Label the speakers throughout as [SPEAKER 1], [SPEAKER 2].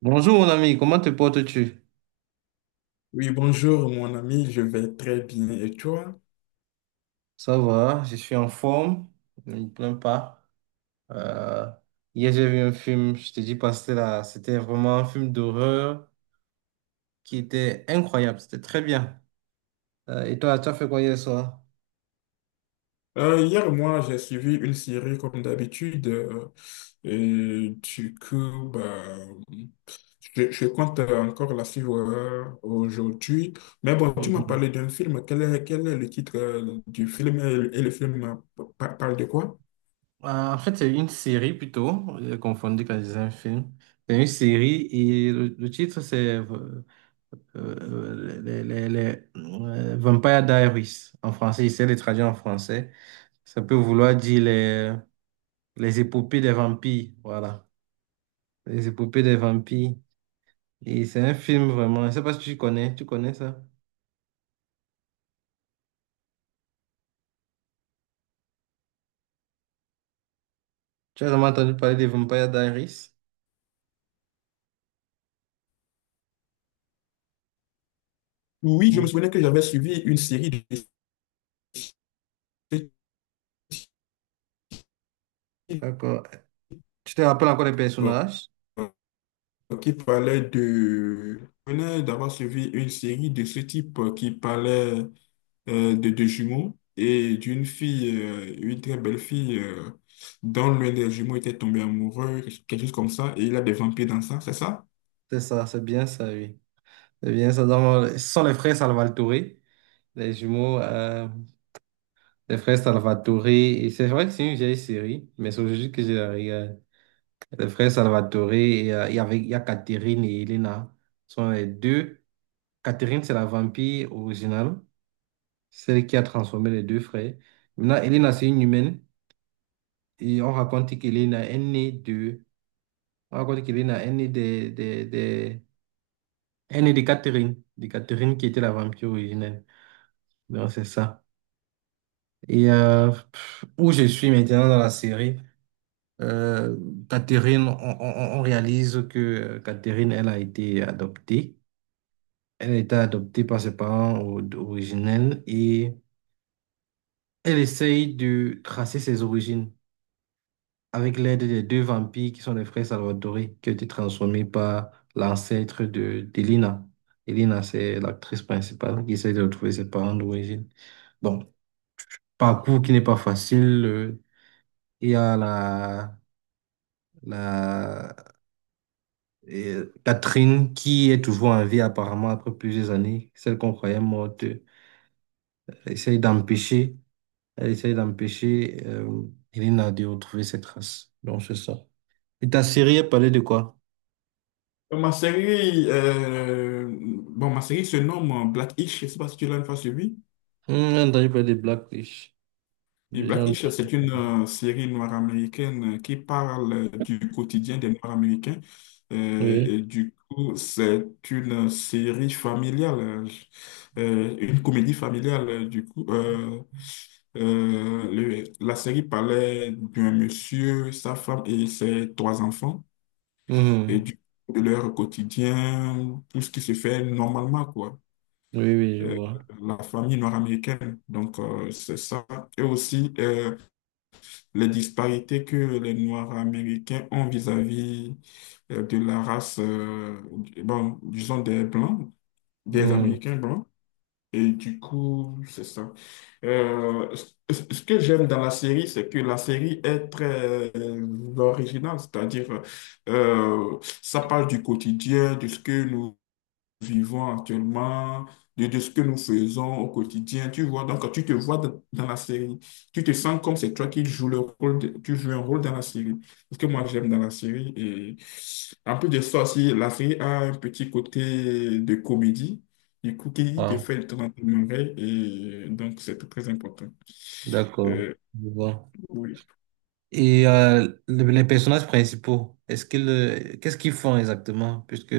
[SPEAKER 1] Bonjour mon ami, comment te portes-tu?
[SPEAKER 2] Oui, bonjour mon ami, je vais très bien. Et toi?
[SPEAKER 1] Ça va, je suis en forme, ne me plains pas. Euh, Hier j'ai vu un film, je te dis pas, c'était là, c'était vraiment un film d'horreur qui était incroyable, c'était très bien. Et toi, tu as fait quoi hier soir?
[SPEAKER 2] Hier, moi, j'ai suivi une série comme d'habitude. Et du coup, bah, je compte encore la suivre aujourd'hui. Mais bon, tu m'as
[SPEAKER 1] Mhm.
[SPEAKER 2] parlé d'un film. Quel est le titre du film, et le film parle de quoi?
[SPEAKER 1] En fait, c'est une série plutôt, j'ai confondu quand je disais un film. C'est une série et le titre c'est Vampire Diaries en français, j'essaie de traduire en français. Ça peut vouloir dire les épopées des vampires, voilà. Les épopées des vampires. Et c'est un film vraiment. Je ne sais pas si tu connais, tu connais ça. Tu as jamais entendu parler des Vampire Diaries?
[SPEAKER 2] Oui, je me
[SPEAKER 1] Mm.
[SPEAKER 2] souvenais que j'avais suivi une série de ce type
[SPEAKER 1] D'accord. Tu te rappelles encore les
[SPEAKER 2] euh,
[SPEAKER 1] personnages?
[SPEAKER 2] qui parlait de… Je venais d'avoir suivi une série de ce type qui parlait de deux jumeaux et d'une fille, une très belle fille, dont l'un des jumeaux était tombé amoureux, quelque chose comme ça, et il a des vampires dans ça, c'est ça?
[SPEAKER 1] C'est ça, c'est bien ça, oui. C'est bien ça. Donc, ce sont les frères Salvatore, les jumeaux, les frères Salvatore. Et c'est vrai que c'est une vieille série, mais c'est aujourd'hui que je la regarde. Les frères Salvatore, et, il y avait, il y a Catherine et Elena. Ce sont les deux. Catherine, c'est la vampire originale, celle qui a transformé les deux frères. Maintenant, Elena, c'est une humaine et on raconte qu'Elena est née de... On raconte qu'Elena est née de est née de Catherine qui était la vampire originelle. Donc, c'est ça. Et où je suis maintenant dans la série, euh, Catherine, on réalise que Catherine, elle a été adoptée. Elle a été adoptée par ses parents originels et elle essaye de tracer ses origines, avec l'aide des deux vampires qui sont les frères Salvatore, qui ont été transformés par l'ancêtre de d'Elina. Elina, c'est l'actrice principale qui essaie de retrouver ses parents d'origine. Bon, parcours qui n'est pas facile. Il y a la, la Catherine qui est toujours en vie apparemment après plusieurs années, celle qu'on croyait morte. Essaye d'empêcher, Elle essaye d'empêcher Elina de retrouver ses traces. Donc c'est ça. Et ta série, elle parlait de quoi?
[SPEAKER 2] Ma série, bon, ma série se nomme Black-ish, je sais pas si tu l'as une fois suivi.
[SPEAKER 1] J'ai entendu parler des black fish.
[SPEAKER 2] Et
[SPEAKER 1] J'ai
[SPEAKER 2] Black Isles,
[SPEAKER 1] entendu.
[SPEAKER 2] c'est une série noire américaine qui parle du quotidien des Noirs américains. Euh,
[SPEAKER 1] Oui.
[SPEAKER 2] et du coup, c'est une série familiale, une comédie familiale. Du coup, la série parlait d'un monsieur, sa femme et ses trois enfants, et
[SPEAKER 1] Mhm.
[SPEAKER 2] de leur quotidien, tout ce qui se fait normalement, quoi.
[SPEAKER 1] Oui, oui, je
[SPEAKER 2] Euh,
[SPEAKER 1] vois.
[SPEAKER 2] la famille noire américaine. Donc, c'est ça. Et aussi, les disparités que les Noirs américains ont vis-à-vis de la race, bon, disons des Blancs, des
[SPEAKER 1] Mhm.
[SPEAKER 2] Américains blancs. Et du coup, c'est ça. Euh, ce Ce que j'aime dans la série, c'est que la série est très originale, c'est-à-dire ça parle du quotidien, de ce que nous vivons actuellement, de ce que nous faisons au quotidien. Tu vois, donc tu te vois dans la série. Tu te sens comme c'est toi qui joues le rôle, tu joues un rôle dans la série. Ce que moi j'aime dans la série. Et en plus de ça aussi, la série a un petit côté de comédie. Du coup, qui te
[SPEAKER 1] Ah,
[SPEAKER 2] fait le temps d'en, et donc c'est très important.
[SPEAKER 1] d'accord.
[SPEAKER 2] Euh,
[SPEAKER 1] Je vois.
[SPEAKER 2] oui.
[SPEAKER 1] Et les personnages principaux, est-ce qu'ils, qu'est-ce qu'ils font exactement? Puisque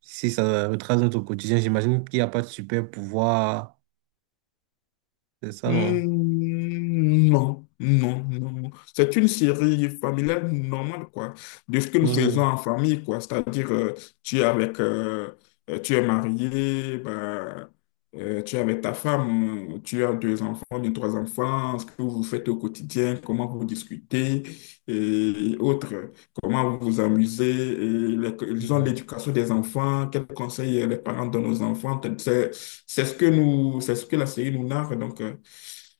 [SPEAKER 1] si ça retrace notre quotidien, j'imagine qu'il n'y a pas de super pouvoir. C'est ça, non?
[SPEAKER 2] Hmm, non, non, non. Non. C'est une série familiale normale, quoi, de ce que nous faisons
[SPEAKER 1] Mhm.
[SPEAKER 2] en famille, quoi. C'est-à-dire, tu es avec, tu es marié, bah, tu es avec ta femme, tu as deux enfants, bien trois enfants, ce que vous faites au quotidien, comment vous discutez et autres, comment vous vous amusez, et disons
[SPEAKER 1] Mhm.
[SPEAKER 2] l'éducation des enfants, quels conseils les parents donnent aux enfants. C'est ce que nous, c'est ce que la série nous narre, donc. euh,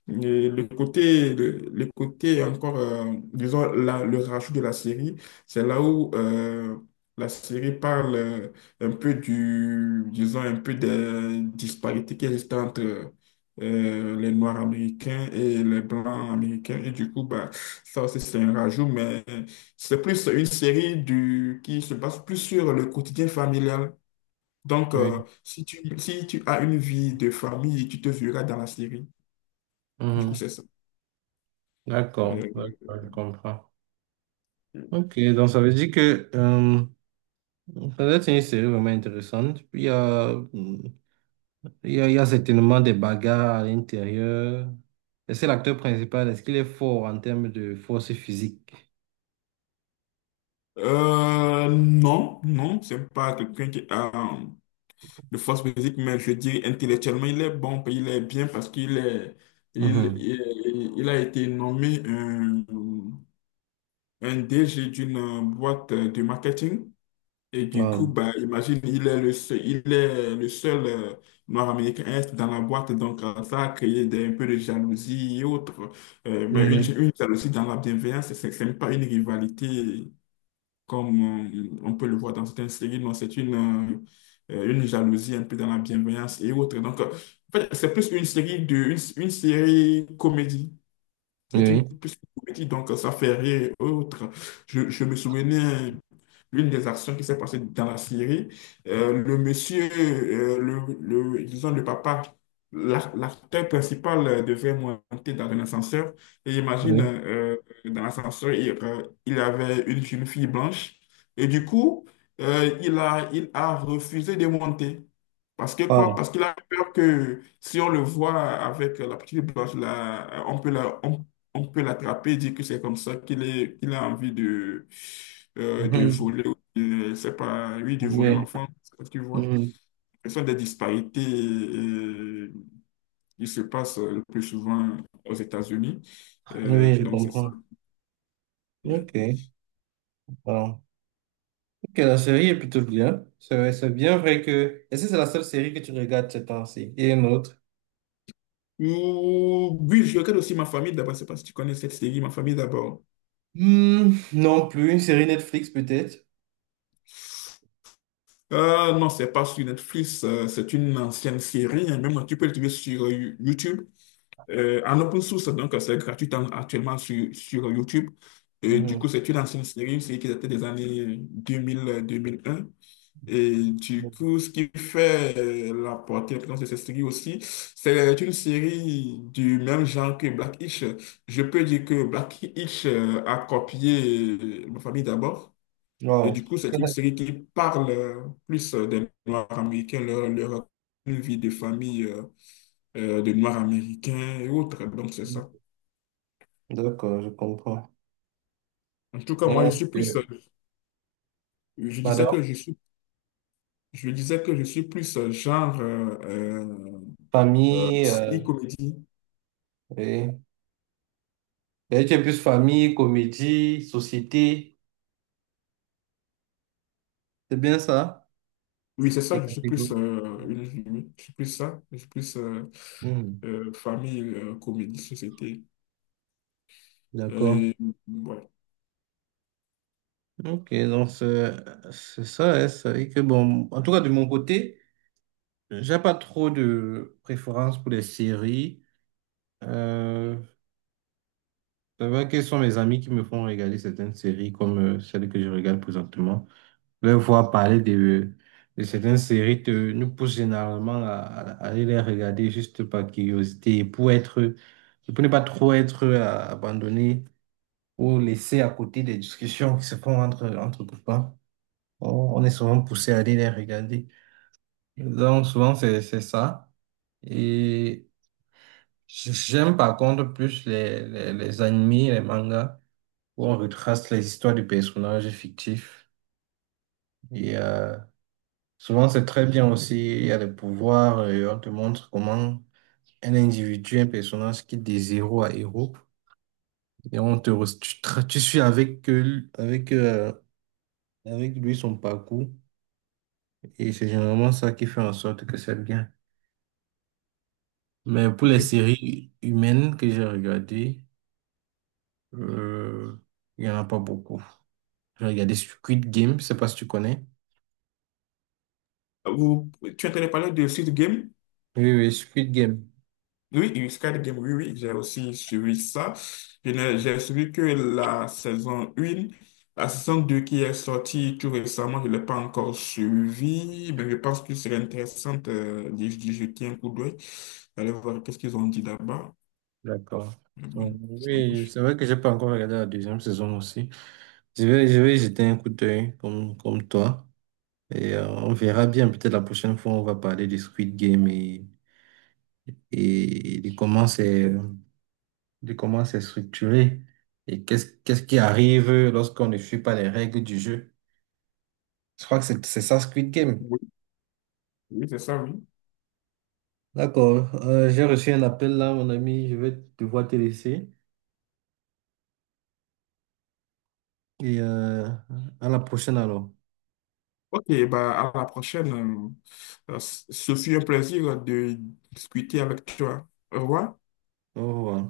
[SPEAKER 2] et le côté, le côté encore, disons, le rajout de la série, c'est là où la série parle un peu du, disons, un peu des disparités qui existent entre les Noirs américains et les Blancs américains. Et du coup, bah, ça aussi, c'est un rajout, mais c'est plus une série du, qui se base plus sur le quotidien familial. Donc,
[SPEAKER 1] Oui.
[SPEAKER 2] si tu, si tu as une vie de famille, tu te verras dans la série. Du coup,
[SPEAKER 1] Mhm.
[SPEAKER 2] c'est ça.
[SPEAKER 1] D'accord.
[SPEAKER 2] Euh,
[SPEAKER 1] D'accord, je comprends.
[SPEAKER 2] Mm.
[SPEAKER 1] Ok, donc ça veut dire que ça doit être une série vraiment intéressante. Puis, il y a, il y a certainement des bagarres à l'intérieur. Et c'est l'acteur principal. Est-ce qu'il est fort en termes de force physique?
[SPEAKER 2] Non, non, c'est pas quelqu'un qui a euh, de force physique, mais je dis intellectuellement, il est bon, puis il est bien parce qu'il est, il,
[SPEAKER 1] Mhm.
[SPEAKER 2] il, il a été nommé un DG d'une boîte de marketing. Et du coup,
[SPEAKER 1] Wow.
[SPEAKER 2] bah, imagine, il est le seul, il est le seul noir américain est dans la boîte, donc ça a créé un peu de jalousie et autres. Mais
[SPEAKER 1] Mhm.
[SPEAKER 2] une jalousie dans la bienveillance, c'est même pas une rivalité comme on peut le voir dans certaines séries, non, c'est une jalousie un peu dans la bienveillance et autres. Donc, en fait, c'est plus une série une série comédie. C'est une
[SPEAKER 1] Oui,
[SPEAKER 2] plus une comédie, donc ça fait rire et autres. Je me souvenais l'une des actions qui s'est passée dans la Syrie. Le monsieur, disons le papa, l'acteur principal devait monter dans un ascenseur. Et imagine,
[SPEAKER 1] oui.
[SPEAKER 2] dans l'ascenseur, il avait une jeune fille blanche. Et du coup, il a refusé de monter. Parce que quoi?
[SPEAKER 1] Wow.
[SPEAKER 2] Parce qu'il a peur que si on le voit avec la petite blanche là, on peut on peut l'attraper, dire que c'est comme ça qu'il est, qu'il a envie de
[SPEAKER 1] Mhm.
[SPEAKER 2] voler, c'est pas, oui, de voler
[SPEAKER 1] Oui.
[SPEAKER 2] l'enfant, tu vois.
[SPEAKER 1] Mhm.
[SPEAKER 2] Ce sont des disparités qui se passent le plus souvent aux États-Unis. Euh,
[SPEAKER 1] Oui, je
[SPEAKER 2] donc, c'est ça.
[SPEAKER 1] comprends.
[SPEAKER 2] Ouais.
[SPEAKER 1] Ok. Wow. Ok, la série est plutôt bien. C'est bien vrai que... Est-ce que c'est la seule série que tu regardes ces temps-ci? Et une autre?
[SPEAKER 2] Oui, je regarde aussi Ma famille d'abord. Je sais pas si tu connais cette série, Ma famille d'abord.
[SPEAKER 1] Hmm, non plus. Une série Netflix peut-être?
[SPEAKER 2] Non, c'est pas sur Netflix, c'est une ancienne série. Hein. Même tu peux le trouver sur YouTube. En open source, donc c'est gratuit actuellement sur, sur YouTube. Et du
[SPEAKER 1] Mhm.
[SPEAKER 2] coup, c'est une ancienne série, une qui datait des années 2000-2001. Et du coup, ce qui fait la portée, l'importance de cette série aussi, c'est une série du même genre que Black Hitch. Je peux dire que Black Hitch a copié Ma famille d'abord. Et
[SPEAKER 1] Wow.
[SPEAKER 2] du coup, c'est une série qui parle plus des Noirs américains, leur vie de famille de Noirs américains et autres. Donc, c'est ça.
[SPEAKER 1] D'accord, je comprends.
[SPEAKER 2] En tout cas, moi, je suis
[SPEAKER 1] Ok.
[SPEAKER 2] plus, je disais
[SPEAKER 1] Madame?
[SPEAKER 2] que je suis, je disais que je suis plus genre
[SPEAKER 1] Famille,
[SPEAKER 2] silly comedy.
[SPEAKER 1] oui. Et tu es plus famille, comédie, société. C'est bien ça,
[SPEAKER 2] Oui, c'est ça,
[SPEAKER 1] tes
[SPEAKER 2] je suis plus,
[SPEAKER 1] catégories.
[SPEAKER 2] je suis plus ça, je suis plus
[SPEAKER 1] Hmm,
[SPEAKER 2] famille, comédie, société.
[SPEAKER 1] d'accord.
[SPEAKER 2] Euh, ouais,
[SPEAKER 1] Ok, donc c'est ça, hein, c'est vrai que bon, en tout cas de mon côté, j'ai pas trop de préférence pour les séries. Euh, c'est vrai que ce sont mes amis qui me font regarder certaines séries comme celle que je regarde présentement. Leur voir parler de certaines séries nous pousse généralement à, à aller les regarder juste par curiosité et pour être, pour ne pas trop être abandonné ou laissé à côté des discussions qui se font entre copains. On, on est souvent poussé à aller les regarder. Donc, souvent, c'est ça. Et j'aime par contre plus les animés, les mangas, où on retrace les histoires de personnages fictifs. Et, souvent, c'est très bien aussi. Il y a des pouvoirs et on te montre comment un individu, un personnage quitte des zéros à héros. Et on te, re- tu, tra- tu suis avec, avec lui son parcours. Et c'est généralement ça qui fait en sorte que c'est bien. Mais pour les
[SPEAKER 2] oui.
[SPEAKER 1] séries humaines que j'ai regardées, euh, il n'y en a pas beaucoup. J'ai regardé Squid Game, je sais pas si tu connais.
[SPEAKER 2] Vous, tu entendais parler de Squid Game?
[SPEAKER 1] Oui, oui, Squid Game.
[SPEAKER 2] Oui, une Squid Game, oui, oui, j'ai aussi suivi ça. Je n'ai- J'ai suivi que la saison 1. La saison 2 qui est sortie tout récemment, je ne l'ai pas encore suivi, mais je pense que serait intéressant d'y jeter un coup d'œil, d'aller voir qu'est-ce qu'ils ont dit là-bas.
[SPEAKER 1] D'accord.
[SPEAKER 2] Mais bon,
[SPEAKER 1] Donc,
[SPEAKER 2] ça
[SPEAKER 1] oui,
[SPEAKER 2] marche.
[SPEAKER 1] c'est vrai que j'ai pas encore regardé la deuxième saison aussi. Je vais jeter un coup d'œil comme, comme toi. Et on verra bien. Peut-être la prochaine fois, on va parler du Squid Game et de comment c'est structuré et qu'est-ce qui arrive lorsqu'on ne suit pas les règles du jeu. Je crois que c'est ça, Squid Game.
[SPEAKER 2] Oui, oui, c'est ça, oui.
[SPEAKER 1] D'accord. J'ai reçu un appel là, mon ami. Je vais devoir te laisser. Et à la prochaine alors.
[SPEAKER 2] Ok, bah, à la prochaine. Ce fut un plaisir de discuter avec toi. Au revoir.
[SPEAKER 1] Au revoir.